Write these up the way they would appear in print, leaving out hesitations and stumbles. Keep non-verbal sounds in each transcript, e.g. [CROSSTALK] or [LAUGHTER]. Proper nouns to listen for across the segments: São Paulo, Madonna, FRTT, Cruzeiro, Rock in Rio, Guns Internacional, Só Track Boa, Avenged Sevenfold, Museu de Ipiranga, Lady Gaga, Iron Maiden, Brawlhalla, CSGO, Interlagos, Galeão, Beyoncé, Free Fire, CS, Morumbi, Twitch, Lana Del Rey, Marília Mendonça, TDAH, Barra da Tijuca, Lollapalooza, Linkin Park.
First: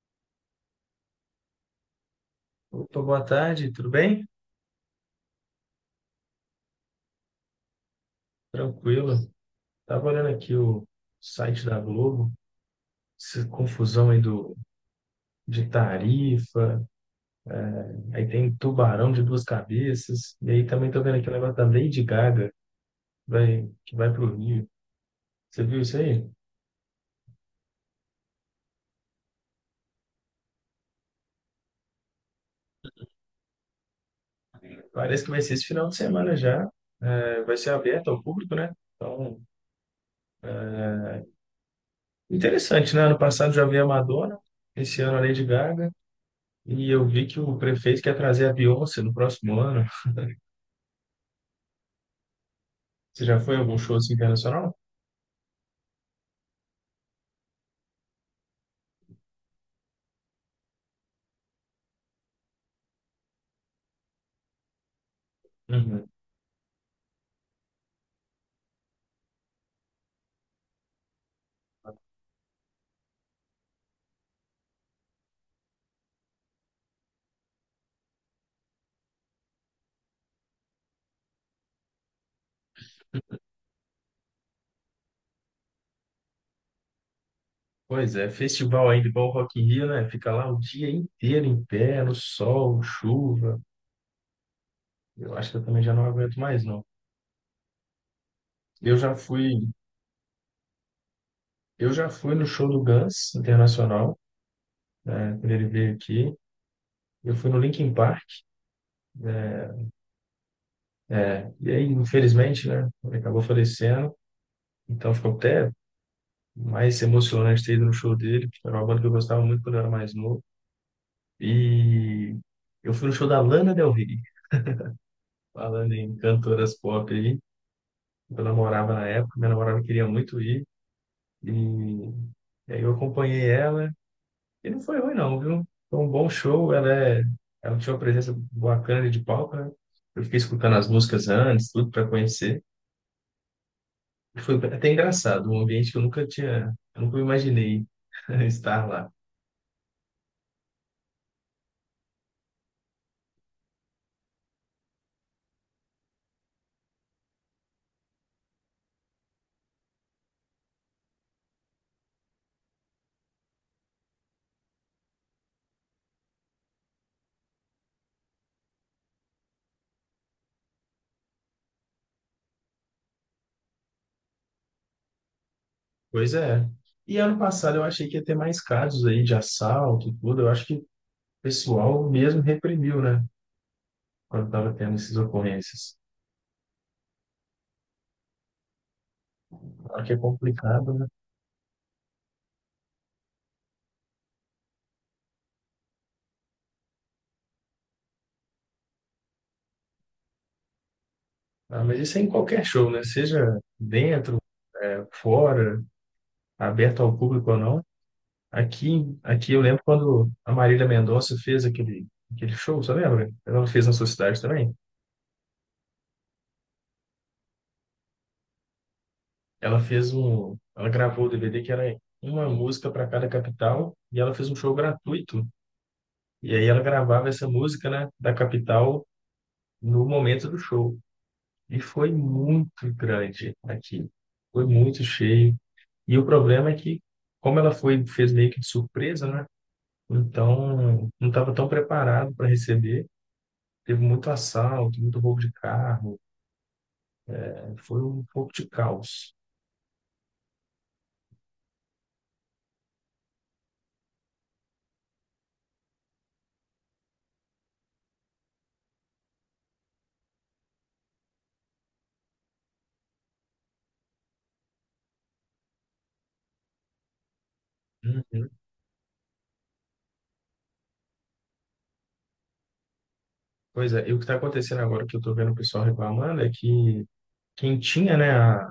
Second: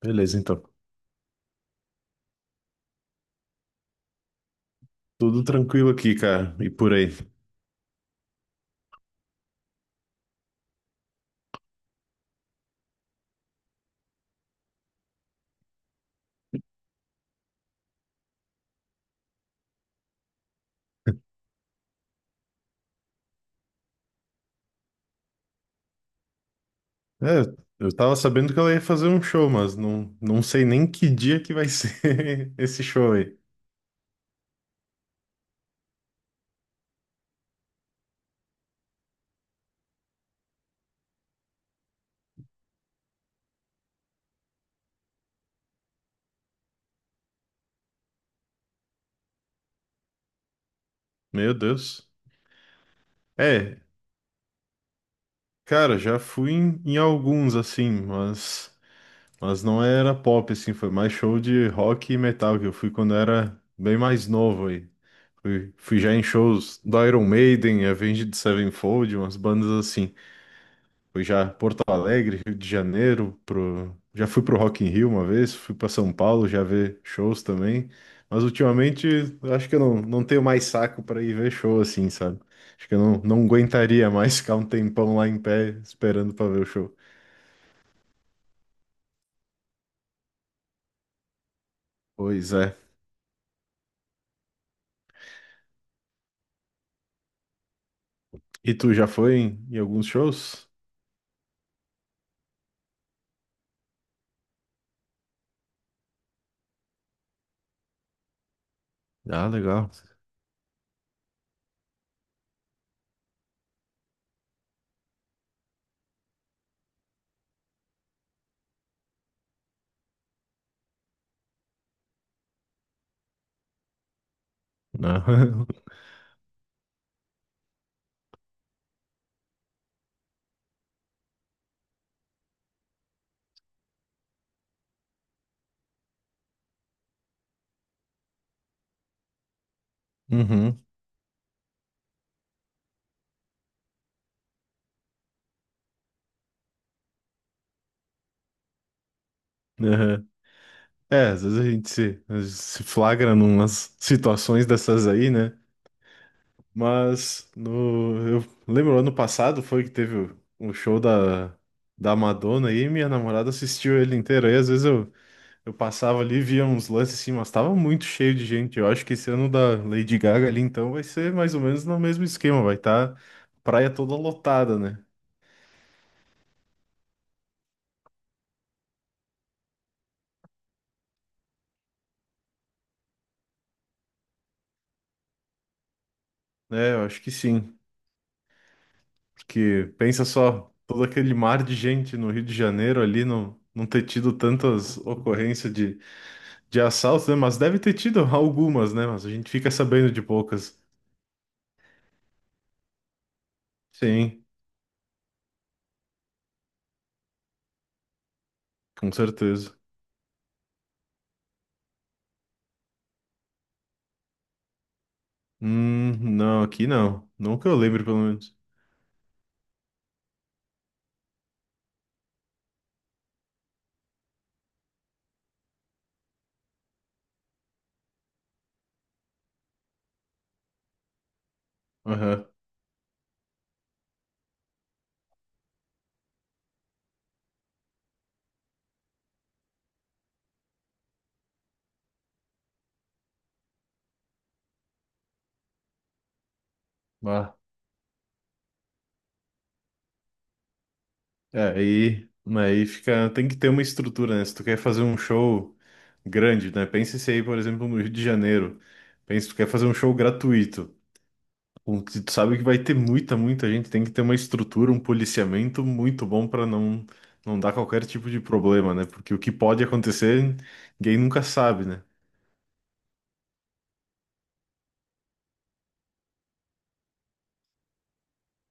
Beleza, então. Opa, boa tarde, tudo bem? Tudo tranquilo aqui, cara. E por aí. Tranquilo. Estava olhando aqui o site da Globo, essa confusão aí de tarifa, aí tem tubarão de duas cabeças, e aí também tô vendo aqui o negócio da Lady Gaga, que vai para o Rio. Você viu isso aí? É, eu tava sabendo que ela ia fazer um show, mas não sei nem que dia que vai [LAUGHS] ser esse show aí. Parece que vai ser esse final de semana já, vai ser aberto ao público, né? Então, interessante, né? Ano passado já vi a Madonna, esse ano a Lady Gaga, e eu vi que o prefeito quer trazer a Beyoncé no próximo ano. Meu Deus. Você já foi a algum É, show assim, internacional? cara, já fui em alguns, assim, mas não era pop, assim. Foi mais show de rock e metal que eu fui quando era bem mais novo aí. Fui Uhum. já em shows do Iron Maiden, Avenged Sevenfold, umas bandas assim. Fui já Porto Alegre, Rio de Janeiro, já fui pro Rock in Rio uma vez, fui para São Paulo já ver shows também. Mas ultimamente eu acho que eu não tenho mais saco para ir ver show assim, sabe? Acho que eu não aguentaria mais [LAUGHS] ficar um tempão lá em pé esperando para ver o show. Pois é, festival ainda igual o Rock in Rio, né? Fica lá o dia inteiro em pé, no Pois é. sol, chuva. Eu acho que eu também já não aguento mais, não. E tu Eu já já foi fui, em alguns shows? eu já fui no show do Guns Internacional, né? Quando ele veio aqui. Eu fui no Linkin Park, Ah, né? legal. E aí, infelizmente, né? Ele acabou falecendo. Então ficou até mais emocionante ter ido no show dele, porque era uma banda que eu gostava muito quando eu era mais novo. E eu fui no show da Lana Del Rey, Ah, [LAUGHS] falando em cantoras pop, eu namorava na época, minha namorada queria muito ir, e, e aí eu acompanhei ela, e não foi ruim não, viu? Foi um bom show, ela tinha uma presença bacana de palco, né? Eu fiquei escutando Uhum. as músicas antes, tudo para conhecer, e foi até engraçado, um ambiente que eu nunca tinha, eu nunca imaginei [LAUGHS] estar lá. Aham. É, às vezes a gente se flagra numas situações dessas aí, né? Mas no, eu lembro, ano passado foi que teve o show da Madonna aí, e minha namorada assistiu ele inteiro. Aí às vezes eu passava ali e via uns lances assim, mas tava muito cheio de gente. Eu acho que esse ano da Lady Gaga ali, então, vai ser mais ou menos no mesmo esquema. Vai estar praia toda lotada, né? Pois é. E ano passado eu achei que ia ter mais casos aí de assalto e tudo, eu acho que o pessoal mesmo reprimiu, né? Quando estava tendo essas ocorrências. É, eu acho que sim. Porque Claro que é pensa só, complicado, todo né? aquele mar de gente no Rio de Janeiro ali, não ter tido tantas ocorrências de assaltos, né? Mas deve ter tido algumas, né? Mas a gente fica sabendo de poucas. Ah, mas isso é em qualquer show, né? Seja dentro, Sim, né, fora, aberto ao público ou não. com Aqui eu certeza. lembro quando a Marília Mendonça fez aquele show, você lembra? Ela fez na sua cidade também. Não, aqui não. Não que eu lembre, pelo menos. Ela fez um, ela gravou o DVD que era uma música para cada capital e ela fez um show gratuito. E aí ela gravava essa música, né, da capital no momento do show. E foi Aham. muito grande aqui. Foi muito cheio. E o problema é que, como ela foi, fez meio que de surpresa, né? Então, não estava tão preparado para receber. Teve muito assalto, muito roubo de carro. Bah. Né? Foi um pouco de caos. É, aí fica. Tem que ter uma estrutura, né? Se tu quer fazer um show grande, né? Pensa se aí, por exemplo, no Rio de Janeiro. Pensa, tu quer fazer um show gratuito. O que tu sabe que vai ter muita, muita gente. Tem que ter uma estrutura, um policiamento muito bom para não dar qualquer tipo de Uhum. problema, né? Porque o que pode acontecer, ninguém nunca sabe, né? Pois é, e o que está acontecendo agora que eu estou vendo o pessoal reclamando é que quem tinha, né,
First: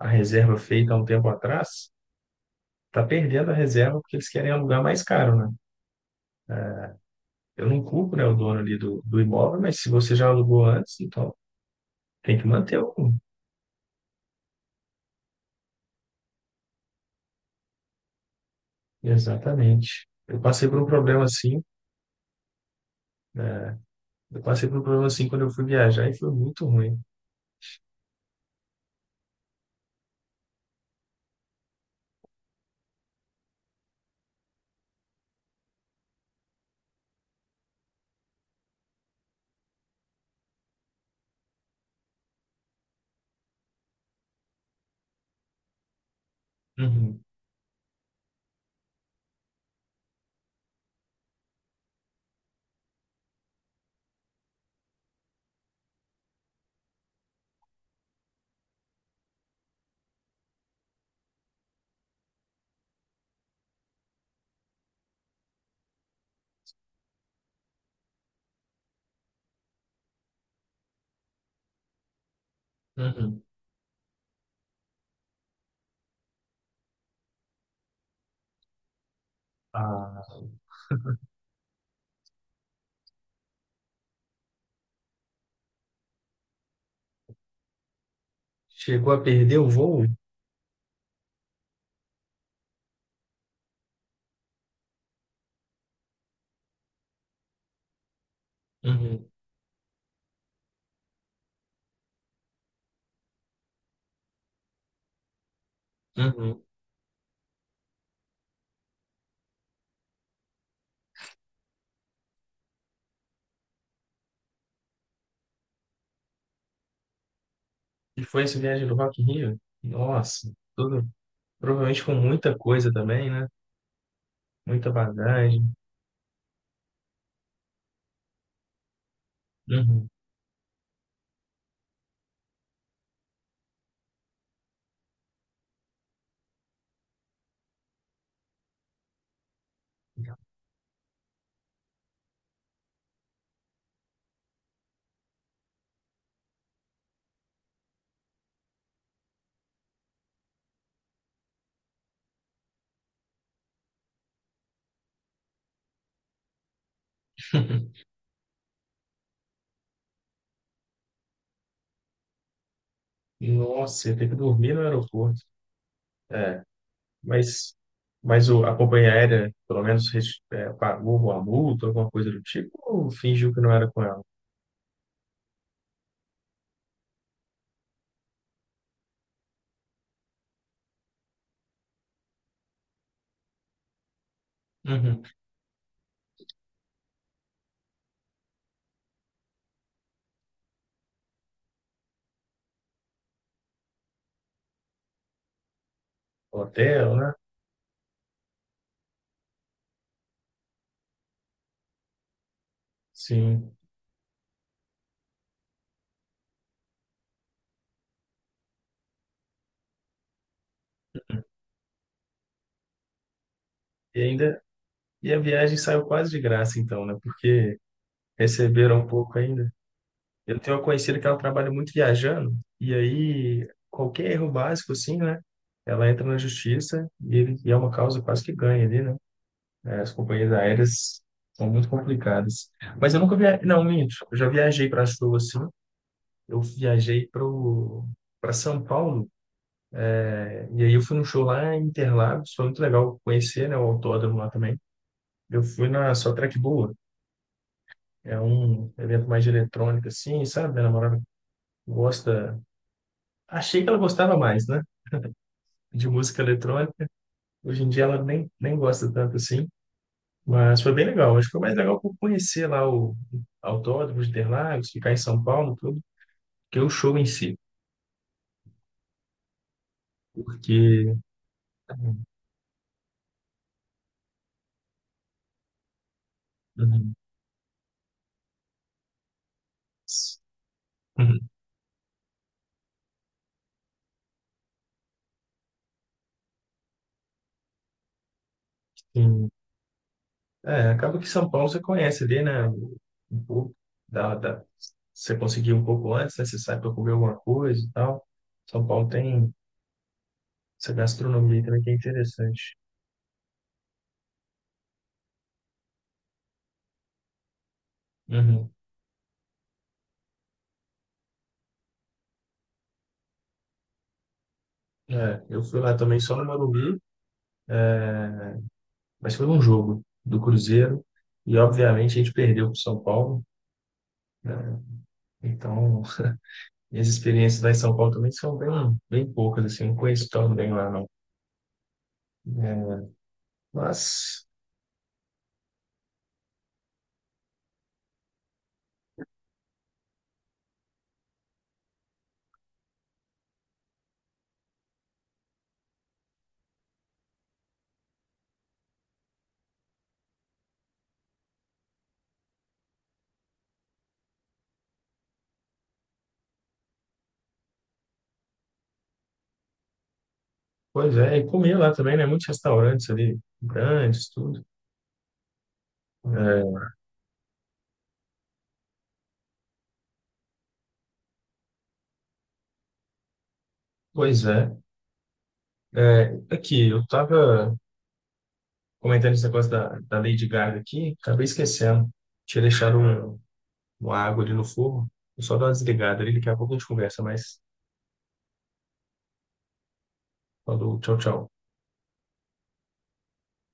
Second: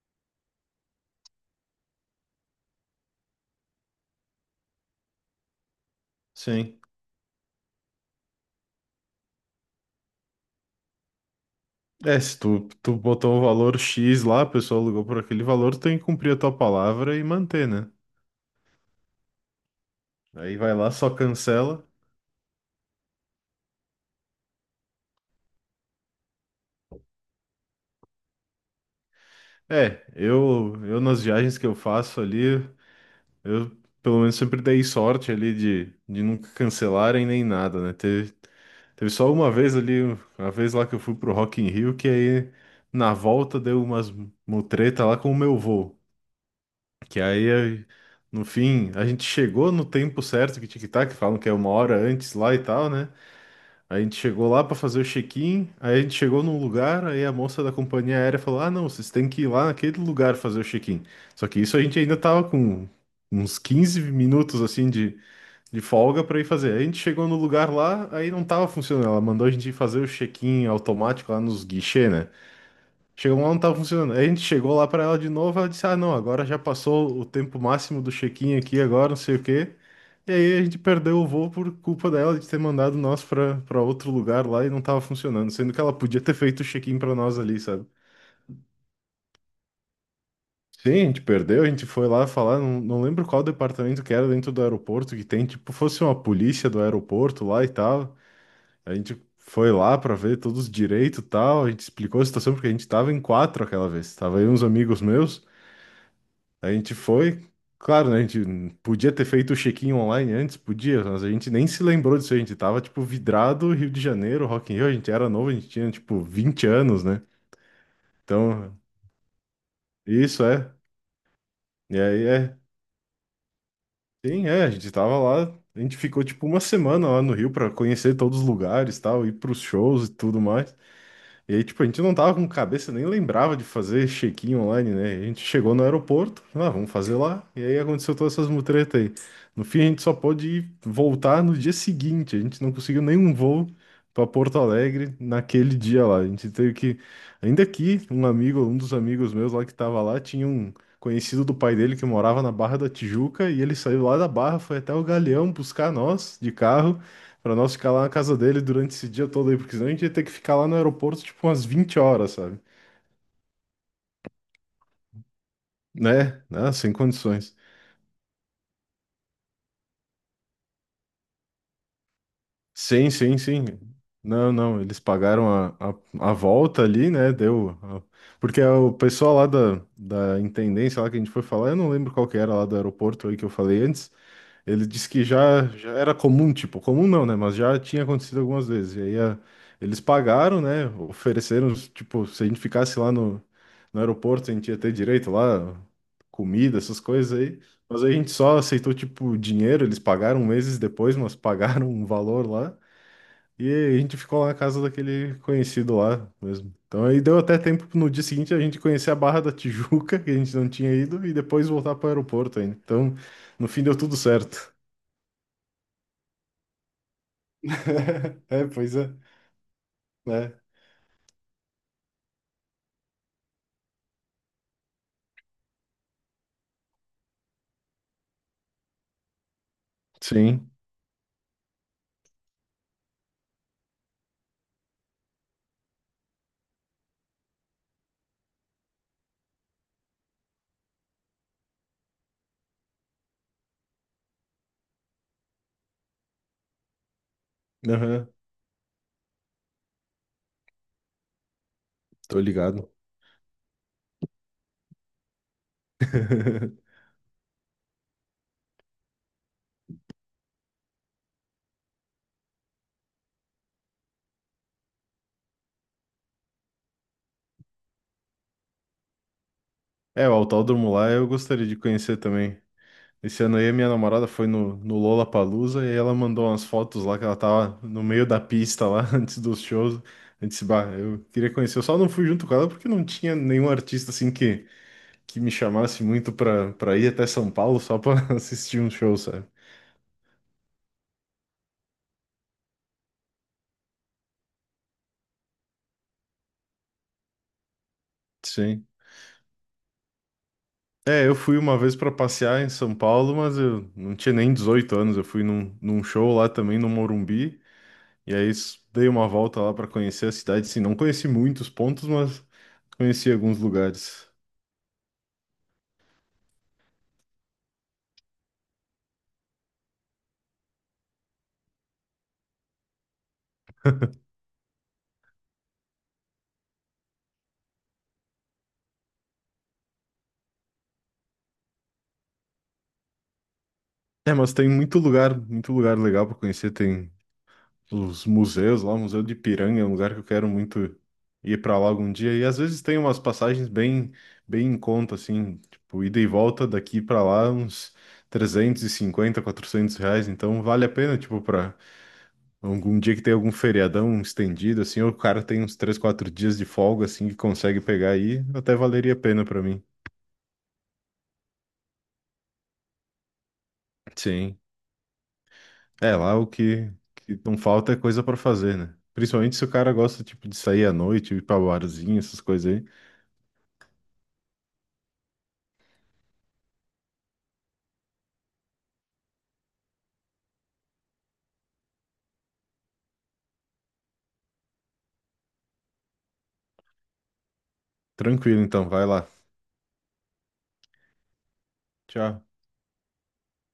a reserva feita há um tempo atrás está perdendo a reserva porque eles querem alugar mais caro, né? Sim. Eu não culpo, né, o do imóvel, mas se você já alugou antes, então É, tem se que tu, manter o. tu botou um valor X lá, a pessoa alugou por aquele valor, tu tem que cumprir a tua palavra e manter, né? Exatamente. Eu Aí passei vai por um lá, só problema assim, cancela. né? Eu passei por um problema assim quando eu fui viajar e foi muito ruim. É, eu nas viagens que eu faço ali. Eu, pelo menos, sempre dei sorte ali de nunca cancelarem nem nada, né? Teve só uma vez ali, uma vez lá que eu fui pro Rock in Rio, que aí na volta deu umas mutreta lá com o meu voo. Que Uhum, aí, no fim, a gente chegou no tempo certo, que tic-tac, falam que é uma hora antes lá e tal, né? A gente chegou lá pra fazer o check-in, aí a gente chegou num lugar, aí a moça da companhia aérea falou: Ah, não, vocês têm que ir lá naquele lugar fazer o check-in. Só que isso a gente ainda tava com uns 15 minutos assim de folga pra ir fazer. Aí a gente chegou no lugar lá, aí não tava funcionando. Ela mandou a gente ir fazer o check-in automático lá nos guichês, né? Chegou uhum. lá, não tava funcionando. Aí a gente chegou lá pra ela de novo, ela disse: Ah, não, agora já passou o tempo máximo do check-in aqui, agora não sei o quê. Ah, E aí a gente perdeu o voo por culpa dela de ter mandado nós pra outro lugar lá e não tava funcionando, sendo que ela podia ter feito o check-in pra nós ali, sabe? chegou a perder o voo? Sim, a gente perdeu, a gente foi lá falar, não lembro qual departamento que era dentro do aeroporto que tem, tipo, fosse uma polícia do aeroporto lá e tal. A gente Uhum, foi lá pra ver todos os direitos e tal, a gente explicou a situação porque a gente tava em quatro aquela vez, tava aí uns amigos meus. uhum. A gente foi, claro, né? A gente podia ter feito o check-in online antes, podia, mas a gente nem se lembrou disso. A gente tava, tipo, vidrado Rio de Janeiro, Rock in Rio. A gente era novo, a gente tinha, tipo, 20 anos, né? E foi essa Então, viagem do Rock in Rio? isso Nossa, é. tudo, E provavelmente com aí muita é. coisa também, né? Sim, é. A gente Muita tava lá, bagagem. a gente ficou, tipo, uma semana lá no Rio pra conhecer todos os lugares, tal, ir pros shows Uhum. e tudo mais. E aí, tipo, a gente não tava com cabeça, nem lembrava de fazer check-in online, né? A gente chegou no aeroporto, ah, vamos fazer lá. E aí aconteceu todas essas mutretas aí. No fim, a gente só pôde ir voltar no dia seguinte. A gente não conseguiu nenhum voo para Porto Alegre naquele dia lá. A gente teve que. Ainda aqui, um amigo, um dos amigos meus lá que tava lá, tinha um conhecido do pai dele que morava na Barra da Tijuca. E ele saiu lá da Barra, foi até o Galeão buscar nós de carro. Pra nós ficar lá [LAUGHS] na casa dele durante esse dia todo aí, porque senão a gente ia ter que ficar lá no aeroporto tipo umas 20 horas, sabe? Nossa, ia ter que dormir no aeroporto. Né? É, Né? Sem condições. mas, mas a companhia aérea, pelo menos, é, pagou uma multa, alguma coisa do tipo, Sim, ou sim, fingiu que sim. não era com ela? Não, não, eles pagaram a volta ali, né? Deu. Porque o pessoal lá da intendência lá que a gente foi falar, eu não lembro qual que era lá do aeroporto aí que eu falei antes, ele disse Uhum. que já era comum, tipo, comum não, né? Mas já tinha acontecido algumas vezes. E aí eles pagaram, né? Ofereceram, tipo, se a gente ficasse lá no aeroporto, a gente ia ter direito lá, comida, essas Hotel, né? coisas aí. Mas aí a gente só aceitou, tipo, dinheiro. Eles pagaram meses depois, mas [LAUGHS] pagaram um valor lá. E Sim. a gente ficou lá na casa daquele conhecido lá mesmo. Então aí deu até tempo no dia seguinte a gente conhecer a Barra da Tijuca, que a gente não tinha ido, e depois voltar para o aeroporto ainda. Então, no fim deu tudo E ainda, certo. e a viagem saiu quase de graça, então, né? Porque [LAUGHS] É, pois receberam um é, pouco ainda. né? Eu tenho uma conhecida que ela trabalha muito viajando, e aí qualquer erro básico, assim, né? Ela entra na justiça e é uma causa quase que ganha ali, né? É, as companhias Sim, aéreas são muito complicadas. Mas eu nunca viajei. Não, minto. Eu já viajei para show, assim. Eu viajei pro para São Paulo, é, e aí eu fui num show lá em Interlagos, foi muito legal conhecer, né, o autódromo lá também. Eu fui na Só Track Boa, aham, é um evento mais de eletrônica, assim, sabe? Minha namorada tô gosta. ligado. Achei que ela gostava mais, né? De música [LAUGHS] eletrônica. Hoje em dia ela nem gosta tanto assim. Mas foi bem legal. Acho que foi mais legal por conhecer lá o Autódromo de Interlagos, ficar em São Paulo, tudo, que o show em si. É, o Autódromo lá Porque. eu gostaria de conhecer também. Esse ano aí a minha namorada foi no Lollapalooza e ela mandou umas fotos Uhum. lá que ela tava no meio da pista lá [LAUGHS] antes dos shows. Eu disse, bah, eu Uhum. queria conhecer. Eu só não fui junto com ela porque não tinha nenhum artista assim que me chamasse muito pra ir até São Paulo só pra [LAUGHS] assistir um show, sabe? Sim. É, acaba que São Paulo você conhece ali, né? Um pouco da... Você conseguir um pouco antes, né? Você sai para comer alguma coisa e tal. São Sim. Paulo tem essa É, eu fui gastronomia uma também que é vez para passear em interessante. São Paulo, mas eu não tinha nem 18 anos. Eu fui num show lá também no Morumbi, e aí Uhum. Dei uma volta lá para conhecer a cidade. Sim, não conheci muitos pontos, mas conheci alguns lugares. É, eu fui lá também só no Morumbi, mas foi um jogo do Cruzeiro e, obviamente, a gente perdeu para o São Paulo. Né? Então, minhas experiências lá em São Paulo também são bem, bem poucas, assim, não conheço tão bem lá, não. É, É, mas, mas tem muito lugar legal para conhecer. Tem os museus lá, o Museu de Ipiranga é um lugar que eu quero muito ir para lá algum dia. E às vezes tem umas passagens bem, bem em conta, assim, tipo, ida e volta daqui para lá, uns R$ 350, 400. Então vale a pena, tipo, para algum dia que tem algum feriadão estendido, assim, ou o cara tem uns 3, 4 dias de folga, assim, que consegue pegar aí, até valeria a pena para mim. pois é, e comer lá também, né? Muitos restaurantes ali, grandes, Sim. tudo. É, lá o É, que não falta é coisa para fazer, né? Principalmente se o cara gosta, tipo, de sair à noite, ir pra barzinho, essas coisas. pois é. É, aqui, eu estava comentando esse negócio da Lady Gaga aqui, acabei esquecendo. Tinha deixado um, uma água ali no fogo, vou só dar uma desligada ali, daqui a pouco a gente conversa, mas Tranquilo, então, vai lá. falou, tchau, tchau. Tchau.